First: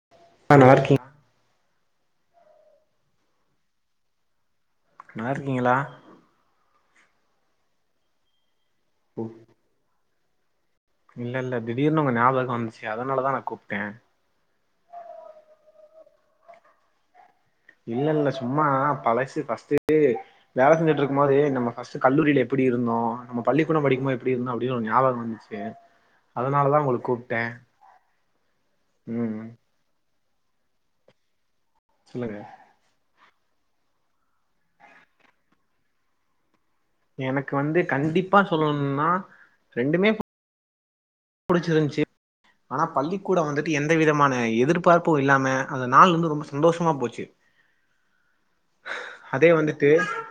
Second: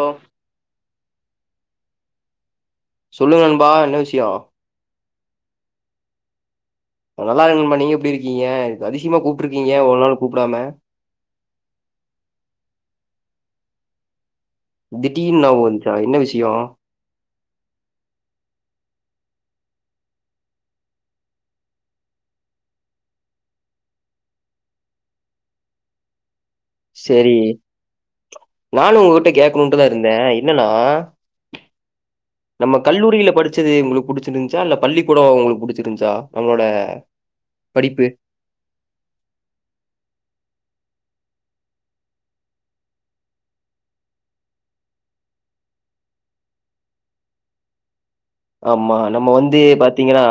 ஓ அ நல்லா இருக்கியா சொல்லு நண்பா என்ன விஷ்யோ நா இர்க்கீங்களா அ நல்லா இருங்க நண்பா நீங்க எப்டி இருக்கீங்க அதிசியமா கூப்ட்டு இருக்கீங்க இவ்ளோ நாள் கூப்டாம இல்ல இல்ல திடீர்னு உங்க ஞாபகம் வந்ச்சி அதனாலதா நா கூப்ட்டே திடீன் ஞாபகோ வந்துசா என்ன விஷ்யோ இல்ல இல்ல சும்மா பழசு ஃபஸ்ட்டு வேல செஞ்சிட்டு இருக்கு போது நம்ம ஃபஸ்ட் கல்லூரியில எப்டி இருந்தோ நம்ம பள்ளிக்கூடோ படிக்குமோ எப்டி இருந்தோ அப்டின் ஒரு ஞாபகோ வந்ச்சி க்கு அதனாலதா உங்களுக்கு சேரி கூப்ட்டே நானு உங்ககிட்ட ம் கேக்ணுட்டுதா இருந்தே என்னன்னா சொல்லுங்க நம்ம கல்லூரியில படிச்சது உங்களுக்கு புடிச்சிருந்ச்சா இல்ல பள்ளிக்கூடோ உங்களுக்கு புடிச்சிருந்ச்சா நம்மளோட எனக்கு வந்து படிப்பு கண்டிப்பா சொல்னுன்னா ரெண்டுமே புடிச்சிருந்ச்சி ஆனா பள்ளிக்கூடோ வந்துட்டு எந்த விதமான எதிர்பார்ப்பு இல்லாம அந்த நாள் வந்து ரொம்ப சந்தோஷமா போச்சி [inaudible] ஆமா நம்ம வந்து வந்துட்டு பாத்தீங்கன்னா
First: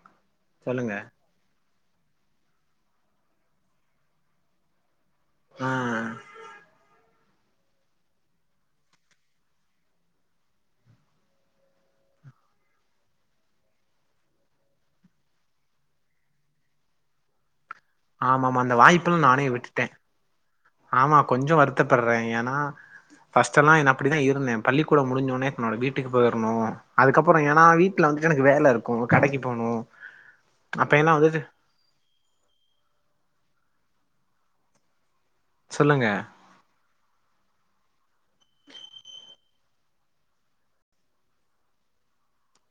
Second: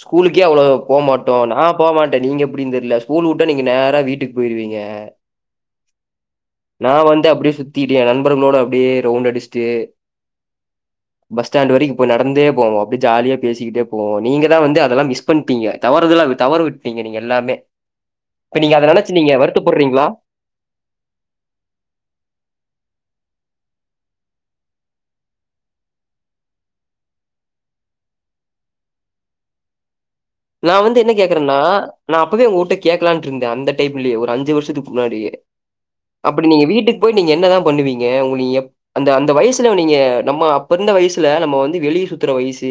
ஸ்கூலுக்கே அவ்ளவா சொல்லுங்க போகமாட் சோ நா போமாட்டே நீங்க எப்டினு தெரியல ஸ்கூல் விட்டா நீங்க நேரா வீட்டுக்கு போயிருவீங்க ஆ நா வந்து அப்டியே சுத்திட்டே நண்பர்களோட அப்டியே ரவுண்ட் அடிச்ட்டு பஸ் ஸ்டாண்ட் வரைக்கு இப்போ நடந்தே போவோ அப்டியே ஜாலியா பேசிக்கிட்டே போவோ நீங்கதா வந்து அதெல்லா மிஸ் பண்ணிப்பீங்க தவருதலா தவறு விட்டுப்பீங்க நீங்க எல்லாமே ஆமாமா இப்ப அந்த நீங்க அத நெனைச்சி வாய்ப்பெல்லா நீங்க நானே வருத்த விட்டுட்டே படுறீங்களா ஆமா கொஞ்சோ வருத்தப்படுறே ஏன்னா ஃபர்ஸ்ட் எல்லா என்ன அப்டிதா இருந்தே பள்ளிக்கூட முடிஞ்ச ஒன்னே என்னோட வீட்டுக்கு போயிறணு அதுக்கப்பறோ ஏன்னா வீட் ல வந்துட்டு எனக்கு வேல இருக்கு கடைக்கு போனு நா வந்து என்ன கேக்குறேன்னா நா அப்பவே உங்ககிட்ட கேக்கலான்ட்ருந்தே அந்த டைம்லயே ஒரு அஞ்சி வருஷத்துக்கு முன்னாடியே சொல்லுங்க அப்டி நீங்க வீட்டுக்கு போய் நீங்க என்னதா பண்ணுவீங்க உங்களுக்கு எப் அந்த அந்த வயசுல நீங்க நம்ம அப்ப இருந்த வயசுல நம்ம வந்து வெளிய சுத்துற வயசு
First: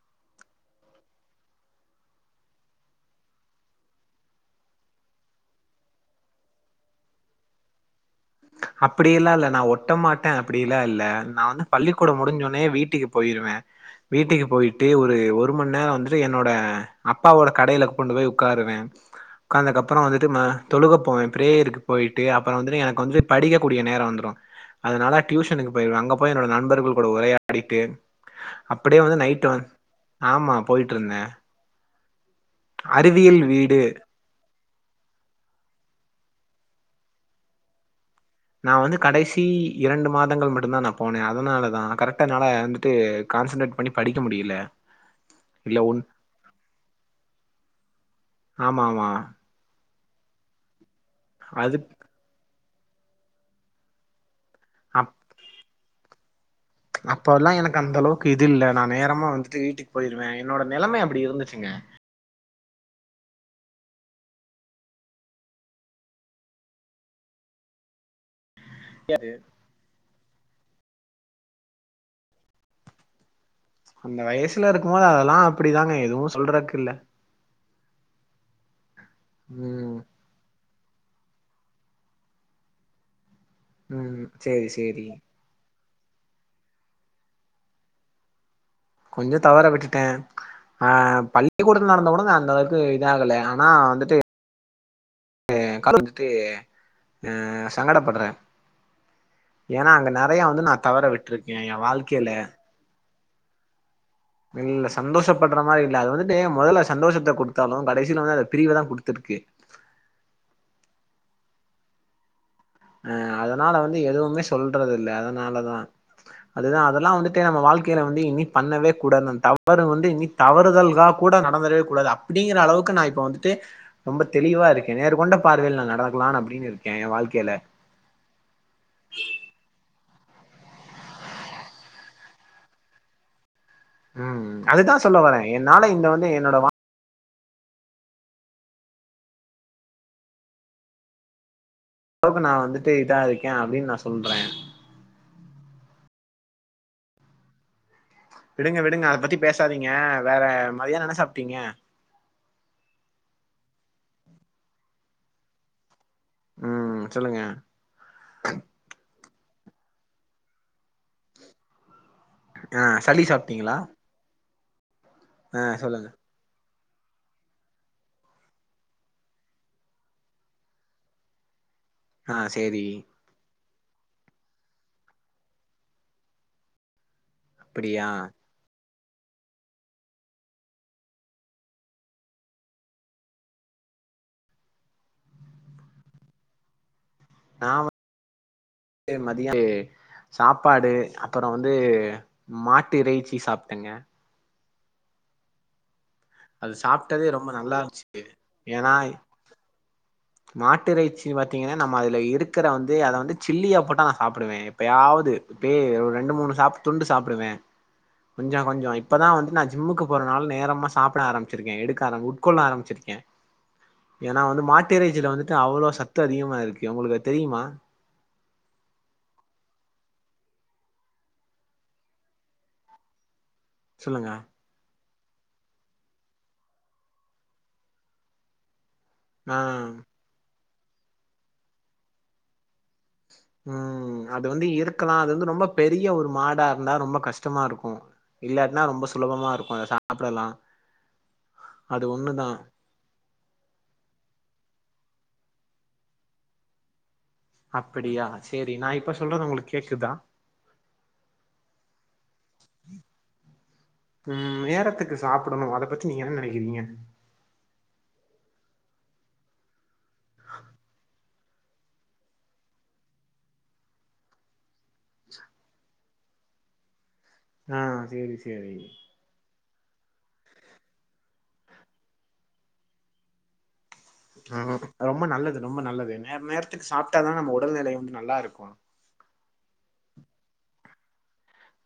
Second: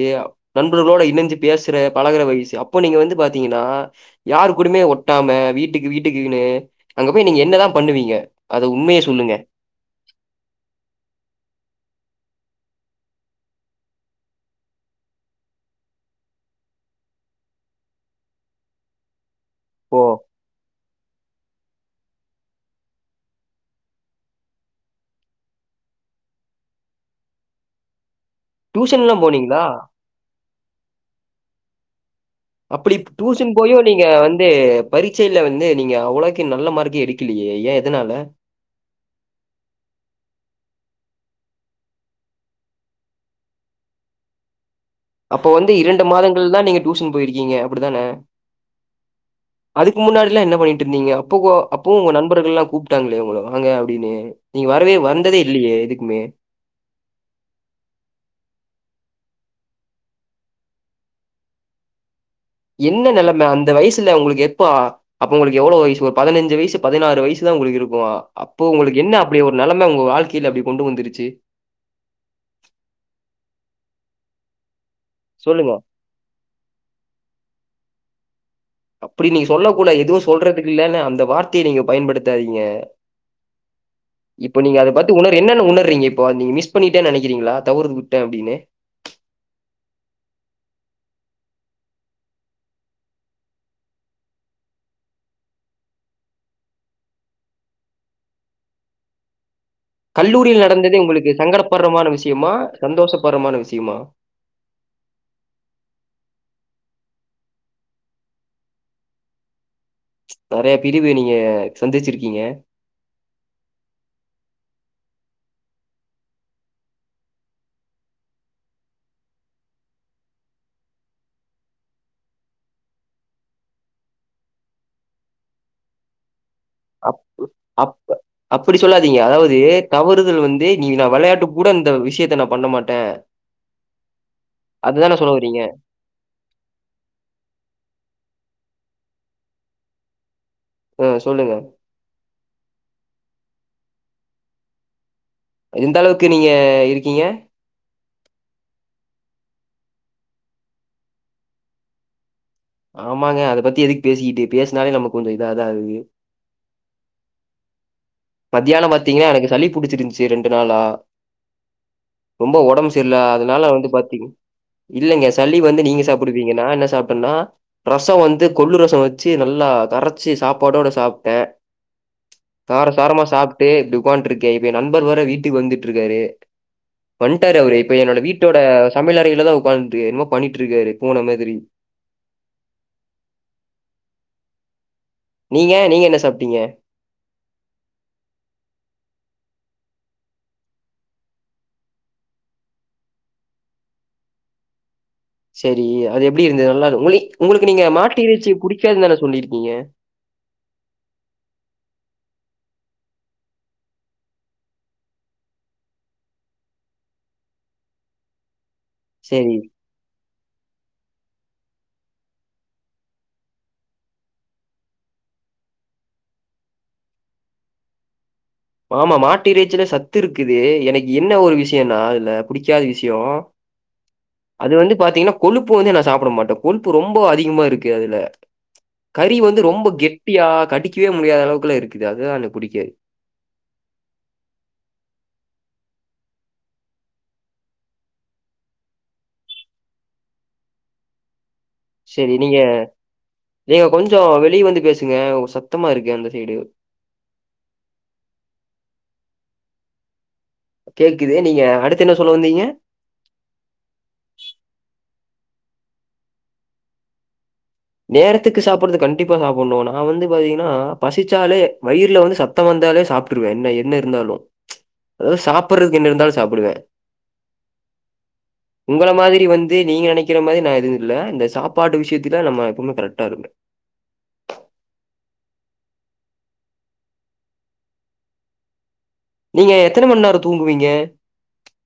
நண்பர்களோட இணஞ்சி பேசுற பழகுற வயசு அப்போ நீங்க வந்து பாத்தீங்கன்னா யாரு கூடயுமே ஒட்டாம வீட்டுக்கு வீட்டுக்குன்னு அங்க போய் நீங்க என்னதா பண்ணுவீங்க அத உண்மைய அப்டி எல்லா சொல்லுங்க இல்ல நா ஒட்ட மாட் டே அப்டி எல்லா இல்ல நா வந்து பள்ளிக்கூட முடிஞ்ச ஒன்னே வீட்டுக்கு போயிருவே வீட்டுக்கு போயிட்டு ஒரு ஒரு மணி நேரோ வந்துட்டு என்னோட அப்பாவோட கடையில கொண்டு போய் உக்காருவே இப்போ ஒக்காந்தகப்பறோ வந்துட்டு தொழுக போவே பிரேயருக்கு போயிட்டு அப்பறோ வந்துட்டு எனக்கு வந்துட்டு படிக்க கூடிய நேரோ வந்துரு அதனால டியூஷனுக்கு போயிருவே அங்க போய் என்னோட நண்பர்கள் கூட உரையாடிட்டு அப்டியே டியூஷன்லா வந்து நைட்டு போனீங்களா? வந் ஆமா போய்ட்டுருந்தே அப்டி டியூஷன் போயு வீடு நீங்க வந்து பரட்சையில வந்து நீங்க அவ்ளக்கு நல்ல மார்க்கே எடுக்கலையே ஏ எதனால நா வந்து கடைசி இரண்டு மாதங்கள் மட்டுந்தா நா போனே அதனால தா கரெக்டா என்னால வந்துட்டு கான்சன்ட்ரேட் பண்ணி படிக்க முடியல அப்ப வந்து இல்ல ஒன் இரண்டு மாதங்கள் தா நீங்க டியூஷன் போயிருக்கீங்க அப்டிதான ஆமா ஆமா அதுக்கு முன்னாடில்லா என்ன பண்ணிட்டு இருந்தீங்க அப்போ அது அப்பவு உங்க நண்பர்கள்ல்லா கூப்ட்டாங்களே உங்கள வாங்க அப்டின்னு நீங்க வரவே வந்ததே இல்லையே எதுக்குமே அப்ப எல்லா எனக்கு அந்த அளவுக்கு இது இல்ல நா நேரமா வந்துட்டு வீட்டுக்கு போயிருவே என்னோட நெலமை அப்டி இருந்துச்சிங்க என்ன நெலமை அந்த வயசுல உங்களுக்கு எப்ப அப்ப உங்களுக்கு எவ்வளவு வயசு ஒரு பதினஞ்சி வயசு பதினாறு வயசுதா உங்களுக்கு இருக்கு அப்போ உங்களுக்கு என்ன அப்டி ஒரு நெலம உங்க வாழ்க்கையில அப்டி கொண்டு வந்துருச்சி அந்த வயசுல இருக்கும் போது அதெல்லா சொல்லுங்க. அப்டிதாங்க எதுவு சொல்றக்கு இல்ல அப்டி நீங்க சொல்ல ம் கூடாது எதுவு சொல்றதுக்கு இல்லன்னு அந்த வார்த்தையை நீங்க பயன்படுத்தாதீங்க ம் இப்ப சேரி நீங்க அத சேரி பத்தி உணந் என்னன்னு உணர்றீங்க இப்போ நீங்க மிஸ் பண்ணிட்டே நெனைக்கிறீங்களா தவறு விட்டே அப்டின்னு கொஞ்சோ தவற விட்டுட்டே ஆ பள்ளிக்கூடத்துல நடந்த கூட நா அந்த அளவுக்கு இது ஆகல ஆனா வந்துட்டு கலந்துட்டு ஆ சங்கடப்படுறே ஏன்னா அங்க நெறையா கல்லூரியில் வந்து நா தவற விட்டுருக்கே ஏ வாழ்க்கேல சந்தோஷப்பட்றமான விஷயமா இல்ல சந்தோஷப்பட்ற மாரி இல்ல அது வந்துட்டு மொதல்ல சந்தோஷத்த குடுத்தாலு கடசில வந்து அந்த பிரிவதா குடுத்துருக்கு நெறைய பிரிவு நீங்க சந்திச்சிருக்கீங்க அ அதனால வந்து எதுவுமே சொல்றதில்ல அதனாலதா அதுதா அதெல்லாம் வந்துட்டு நம்ம வாழ்க்கைல வந்து இனி பண்ணவே கூடாதுன்னு தவறு வந்து இனி தவறுதல்காக கூட நடந்துடவே கூடாது அப்டிங்குற அளவுக்கு நா இப்ப வந்துட்டு ரொம்ப தெளிவா இருக்கேன் நேர் கொண்ட பார்வைல நா நடக்கலாம்னு அப்டின்னு இருக்கே‌ ஏ வாழ்கைல அப் அப்டி சொல்லாதீங்க அதாவ்து தவறுதல் வந்து நீ நா வெளையாட்டு கூட இந்த விஷயத்த நா பண்ண மாட்டே உம் அதுதா அதுதான சொல்ல வரே வரீங்க என்னால இந்த வந்து என்னோட வா உம் சொல்லுங்க நோக்கு நா வந்துட்டு இதான் இருக்கே அப்டின்னா நா சொல்றே எந்த அளவுக்கு நீங்க இருக்கீங்க விடுங்க விடுங்க அத பத்தி பேசாதீங்க வேற மதியானொ என்ன சாப்ட்டீங்க ஆமாங்க அத பத்தி எதுக்கு பேசிக்கிட்டு பேசனாலே நமக்கு கொஞ்சோ இதாதா ஆகுது உம் சொல்லுங்க மத்தியானோ பாத்தீங்ன்னா எனக்கு சளி புடிச்சிருந்துச்சு ரெண்டு நாளா ரொம்ப ஆ ஒடம்பு சரியில்ல சளி அத்னால சாப்ட்டீங்களா வந்து பாத்தீங் இல்லங்க தள்ளி ஆ வந்து நீங்க சொல்லுங்க சாப்பிடுவீங்க நா என்னா சாப்ட்டேன்னா ரசோ வந்து கொல்லு ரசோ வச்சு நல்லா கரச்சி சாப்பாடோட சாப்ட்டே ஆ சேரி சும்மா சாப்ட்டு இப்டி ஒக்காண்டுருக்கே இப்ப நண்பர் வேற வீட்டுக்கு வந்துட்டுருக்காரு வண்ட்டாரு அவரு இப்ப அப்டியா என்னோட வீட்டோட சமையல் அறையில தா ஒக்காண்டு என்னமோ பண்ணிட்டு இருக்காரு பூன மாத்ரி நீங்க நீங்க என்ன சாப்ட்டீங்க நா வ து மதியோ வந்து சாப்பாடு அப்புறோ வந்து மாட்டு இறைச்சி சாப்ட்டேங்க சரி அது எப்டி இருந்தது அது நல்லா மொழி சாப்ட்டதே ரொம்ப உங்களுக்கு நல்லா நீங்க இருந்துச்சு மாட்டு இறைச்சி ஏன்னா புடிக்காது தானே சொல்லிருக்கீங்க மாட்டு இறைச்சின் பாத்தீங்ன்னா நம்ம அதுல இருக்குற வந்து அத வந்து சில்லியா போட்டா நா சாப்டுவே எப்பயாவ்து இப்பயே ரெண்டு மூணு சாப் துண்டு சாப்பிடுவே கொஞ்சோ கொஞ்சோ இப்பதா வந்து செரி நா ஜிம்முக்கு போற நாள நேரமா சாப்ட ஆரம்பிச்சிருக்கேன் எடுக்க ஆர உட்கொள்ள ஆரம்பிச்சிருக்கேன் ஏ வந்து மாற்றி மட்டறைச்சில வந்துட்டு அவ்ளோ சத்து அதிகமா இருக்கு உங்களுக்கு அது தெரியுமா ஆமா மாட்டு இறைச்சில சத்து இருக்குது எனக்கு என்ன ஒரு விஷ்யோன்னா இதுல புடிக்காத விஷ்யோ சொல்லுங்க அது வந்து பாத்தீங்கன்னா கொழுப்பு வந்து நா சாப்ட மாட்டே கொழுப்பு ரொம்ப க அதிகமாருக்கு அதுல கறி ஆ வந்து ரொம்ப கெட்டியா கடிக்கவே முடியாத அளவுக்கெல்லா இருக்குது அதுதான் எனக்கு புடிக்காது உம் அது வந்து இருக்கலா அது வந்து ரொம்ப பெரிய ஒரு மாடா இருந்தா ரொம்ப கஷ்டமாருக்கு இல்லாட்டன்னா ரொம்ப சுலபமாருக்கும் அத சாப்டலா அது செரி ஒண்ணுதா நீங்க நீங்க கொஞ்சோ வெளிய வந்து பேசுங்க உங் சத்தமாருக்கு அந்த சைடு அப்டியா செரி நா இப்ப சொல்றது உங்களுக்கு கேக்குதா கேக்குது நீங்க அடுத்து என்ன சொல்ல வந்தீங்க உம் நேரத்துக்கு சாப்டணு அத பத்தி நீங்க என்ன நெனக்கிறீங்க நேரத்துக்கு சாப்ட்றது கண்டிப்பா சாப்டணு நா வந்து பாத்தீங்ன்னா பசிச் சாலே வயிற்ல வந்து சத்தோ வந்தாலே சாப்ட்டுருவே என்ன என்ன இருந்தாலு அதாவ்து சாப்ட்டுறதுக்கு என்ன இருந்தாலு சாப்டுவே ஆ சேரி சேரி உங்கள மாதிரி வந்து நீங்க நெனைக் க்கிற மாதிரி நான் எதுவு இல்ல இந்த சாப்பாட்டு விஷ்யத்துல நம்ம எப்பவுமே கரக்டா இருப்பே ஆ ரொம்ப நல்லது ரொம்ப நல்லது நே நேரத்துக்கு சாப்ட்டாதா நம்ம உடல்நிலை வந்து நல்லா இருக்கு நீங்க எத்தன மண் நேரோ தூங்குவீங்க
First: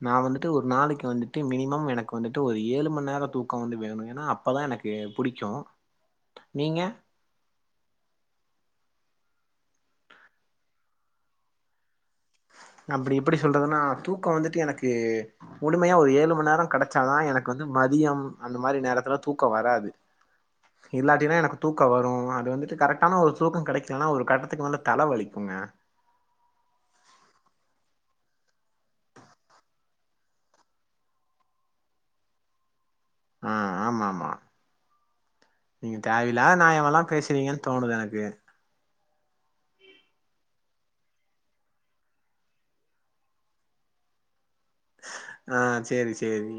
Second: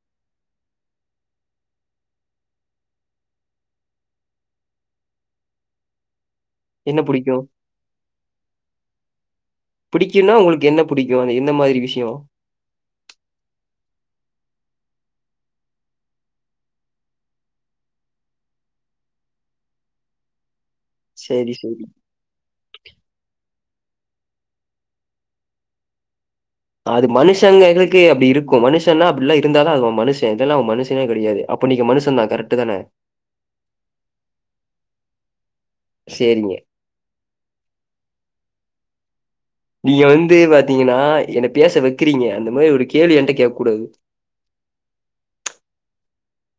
நா வந்துட்டு ஒரு நாளைக்கு வந்துட்டு மினிமம் எனக்கு வந்துட்டு ஒரு ஏழு மண் நேரம் தூக்கம் வந்து வேணு ஏன்னா அப்பதா எனக்கு புடிக்கு நீங்க என்ன புடிக்கு புடிக்குன்னா உங்களுக்கு என்ன புடிக்கு எந்த மாரி விஷ்யோ அப்டி எப்டி சொல்றதுன்னா தூக்கோ வந்துட்டு எனக்கு முழுமையா ஒரு ஏழு மண் நேரோ கெடச்சாதா எனக்கு வந்து மதியம் அந்த மாரி நேரத்துல தூக்கோ வராது இல்லாட்டினா சரி, எனக்கு சரி. தூக்கோ வரு அது வந்துட்டு கரெக்ட் ஆனா ஒரு தூக்கோ கெடைக்கலன்னா ஒரு கட்டத்துக்கு வந்து தல வலிக்குங்க அது மனுஷங்களுக்கு அப்டி இருக்கு மனுஷன்னா அப்டில்லா இருந்தாத அது மனுஷ இல்லனா அவ மனுஷனே கெடையாது அப்போ நீங்க மனுசன் தா கரட்டு தான அ ஆமா ஆமா நீங்க தேவயில்லாத சரிங்க. நாயோமெல்லா பேசுவீங்கன்னு தோணுது எனக்கு நீங்க வந்து பாத்தீங்கன்னா என்ன பேச வைக்கிறீங்க அந்த மாரி ஒரு கேள்வி என்ட்ட கேக்க கூடாது ஆ சரி சரி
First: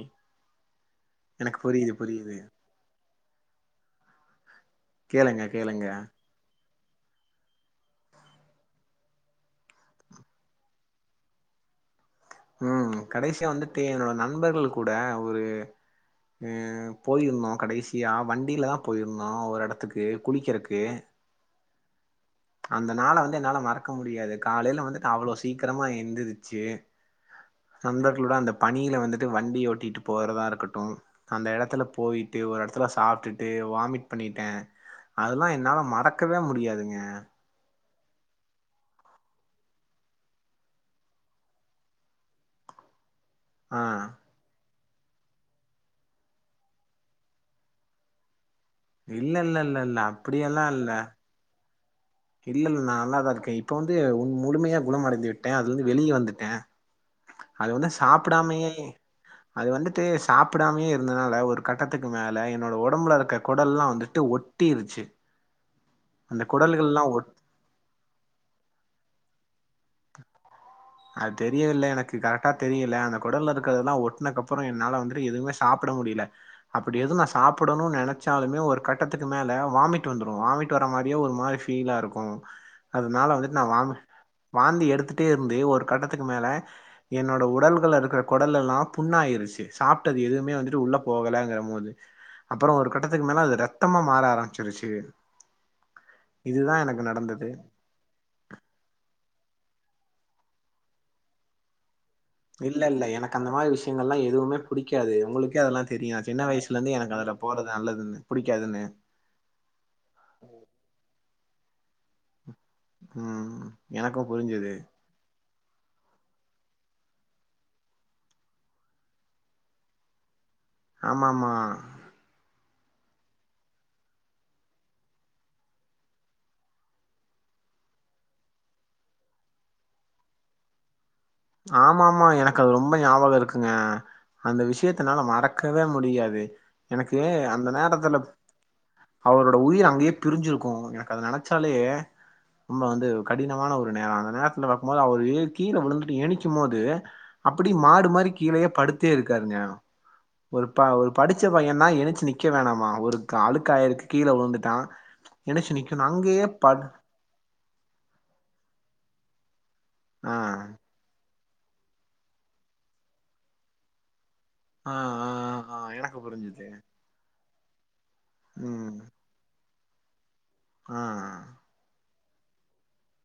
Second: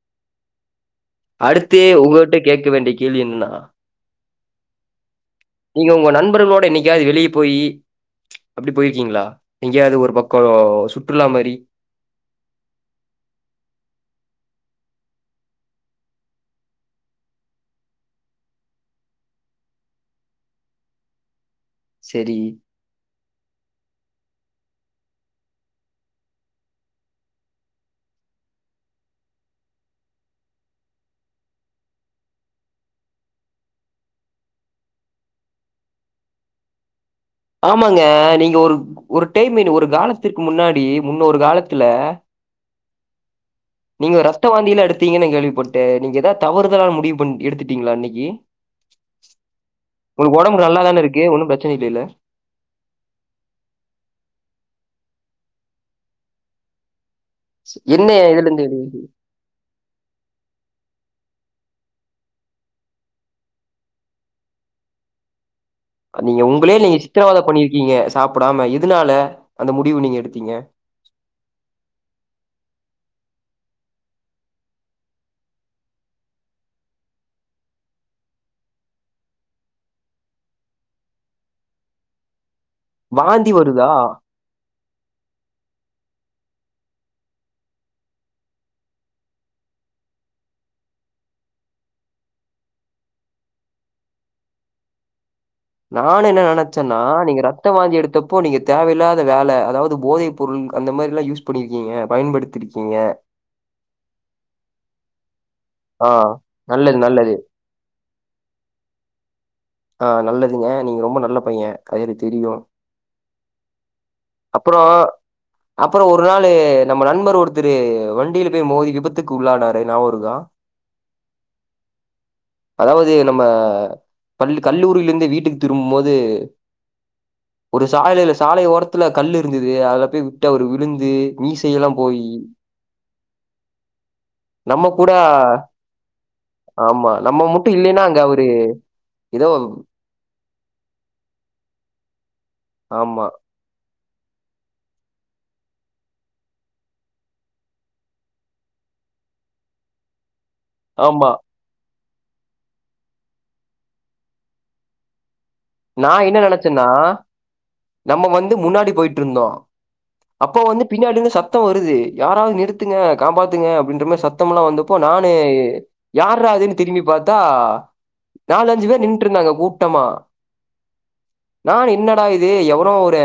அடுத்து உங்கட்ட கேக்க வேண்டிய கேள்வி என்னன்னா கேளுங்க கேளுங்க நீங்க உங்க நண்பர்களோட என்னைக்காவது வெளியே போயி அப்டி போய்ருகீங்களா எங்கயாவது ஒரு பக்கோ சுற்றுலா மாரி ம் கடைசியா வந்துட்டு என்னோட நண்பர்கள் கூட ஒரு ஆ போயிருந்தோ கடைசியா வண்டியில த போயிருந்தோ ஒரு எடத்துக்கு குளிக்கறக்கு சரி அந்த நாள வந்து என்னால மறக்க முடியாது காலைல வந்து நா அவ்ளோ சீக்கிரமா எந்திருச்சி நண்பர்களோட அந்த பனியில வந்துட்டு வண்டி ஓட்டிட்டு போறதா இருக்கட்டு அந்த எடத்துல போயிட்டு ஒரு எடத்துல சாப்ட்டுட்டு வாமிட் பண்ணிட்ட அதெல்லா என்னால மறக்கவே முடியாதுங்க ஆமாங்க நீங்க ஒரு ஒரு டைம் என்ன ஒரு காலத்திற்கு முன்னாடி முன்னொரு காலத்துல ஆ நீங்க ரத்த வாந்தியெல்லா எடுத்தீங்கனு நா கேள்விபட்ட நீங்க எதா தவறுதலான முடிவு பண் எடுத்துட்டீங்களா அன்னக்கி இல்ல இல்ல இல்ல இல்ல ஒனக்கு ஒடம்பு நல்லாதான இருக்கு ஒன்னு பிரச்சன இல்லைல்ல இல்லல்ல நா நல்லாதா இருக்க இப்ப வந்து உன் முழுமையா குணம்மடைந்து விட்ட அதுலந்து வந்து வெளிய வந்துட்ட அது வந்து என்ன இதுல இருந்து சாப்டாமையே அது வந்துட்டு சாப்டாமயே இருந்ததுனால ஒரு கட்டத்துக்கு மேல என்னோட உடம்புல இருக்க கொடல்லா வந்துட்டு ஒட் டிருச்சி நீங்க அந்த ஒங்களயே நீங்க குடல்கள்லாம் சித்திரவாத பண்ணிருக்கீங்க சாப்டாம எதுனால அந்த முடிவு நீங்க எடுத்தீங்க அது தெரியவில்ல எனக்கு கரெக்டா தெரியல ஆனா கொடல்ல இருக்கரதெல்லா ஒட்னக்கப்புறோ என்னால வந்துட்டு எதுமே சாப்ட முடியல அப்டி எது நா சாப்டணுன் நெனைச்சாலுமே ஒரு கட்டத்துக்கு மேல வாமிட் வந்துரு வாமிட் வர மாரியே ஒரு மாரி ஃபீலா இருக்கு அதனால வாந்தி வந்துட்டு நா வா வருதா வாந்தி எடுத்துட்டேருந்து ஒரு கட்டத்துக்கு மேல என்னோட உடல்கள இருக்கற கொடலெல்லா புண்ணாயிருச்சி சாப்ட்டது எதுவுமே வந்துட்டு உள்ள போகலங்கறபோது அப்றோ ஒரு கட்டத்துக்கு மேல அது ரத்தமா மாற ஆரம்பிச்சிருச்சு நானு என்ன இதுதா நெனச்சேன்னா எனக்கு நீங்க நடந்தது ரத்த வாந்தி எடுத்த ப்போ நீங்க தேவையில்லாத வேல அதாவது போதை பொருள் அந்த மாரில்லா யூஸ் பண்ணிருக்கீங்க பயன்படுத் இல்ல இல்ல எனக்கு அந்த மாரி விஷயங்கல்லா எதுவுமே புடிக்காது உங்களுக்கே அதெல்லா ஆ தெரியு சின்ன வயசுலேந்து நல்லது எனக்கு அதுல நல்லது போறது நல்லதுன்னு புடிக்காதுன்னு ஆ நல்லதுங்க நீங்க ரொம்ப நல்ல பையேன் அது எனக்கு தெரியு ம் எனக்கு புரிஞ்சுது அப்பறோ ஒரு நாளு நம்ம நண்பர் ஒருத்தரு வண்டியில போய் மோதி விபத்துக்கு உள்ளானாரு ஞாபக இருக்கா ஆமாமா அதாவ்து நம்ம பள் கல்லூரியிலருந்தே வீட்டுக்கு திரும்புமோது ஒரு சாலையில சாலை ஓரத்துல கல்லுருந்தது அதுல போய் விட்டு அவுரு விழுந்து மீசையெல்லா ஆமாமா போயி எனக்கு அது ரொம்ப ஞாபகோ இருக்குங்க அந்த நம்ம விஷ்யத்த கூட என்னால மறக் கவே முடியாது ஆமா எனக்கு நம்ம அந்த மட்டு இல்லைன்னா நேரத்துல அங்க அவரு ஏதோ அவ்ரோட உயிர் அங்கே பிரிஞ்சிருக்கு எனக்கு அத நெனச்சாலே ரொம்ப வந்து ஆமா கடினமான ஒரு நேரோ அந்த நேரத் துல பாக்கும்போது அவ்ரு கீழ விழுந்து [unintelligible] நெனைக்கு போது அப்டி மாடு மாறி கீழயே படுத்தே இருக்காருங்க ஒரு ப ஒரு ஆமா படிச்ச பையனா ஏழுச்சு நிக்க வேணாமா ஒரு க அழுக்கயிருக்கு கீழ வுழுந்துட்டா எழுச்சு நிக்கனு நா என்ன அங்கேயே படு நெனைச்சேன்னா நம்ம வந்து முன்னாடி போய்ட்டுருந்தோ ஆ அப்போ வந்து பின்னாடிருந்து சத்தோ வருது யாராவ்து நிறுத்துங்க காப்பாத்துங்க அப்டின்ற மாரி சத் தோமேலா ஆ வந்தப்போ ஆ நானு ஆ எனக்கு புரிஞ்சுது யார்றாதுன்னு திரும்பி பாத்தா நால் அஞ்சு ம் பேர் நின்னுட்ருந்தாங்க கூட்டமா ஆ ஆ நானு என்னடா இது எவ்னோ ஒரு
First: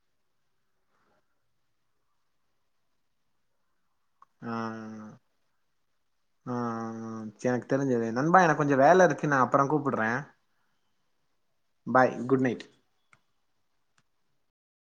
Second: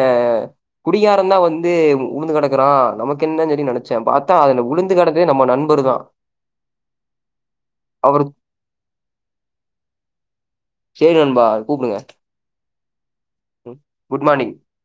குடிகார தா வந்து உ உழுந்து கடக்குறா நமக்கு என்னன்னு சொல்லி நெனச்சே பாத் தா அதுல உழுந்து கெடந்ததே நம்ம நண்பர் தா ஆ ஆ ம் சே எனக்கு தெரிஞ்சது அவரு நண்பா எனக்கு கொஞ்சோ வேலருக்கு நா அப்பறோ கூப்ட்றே செரி நண்பா கூப்புடுங் பாய் குட் நைட் ம் குட் மார்னிங்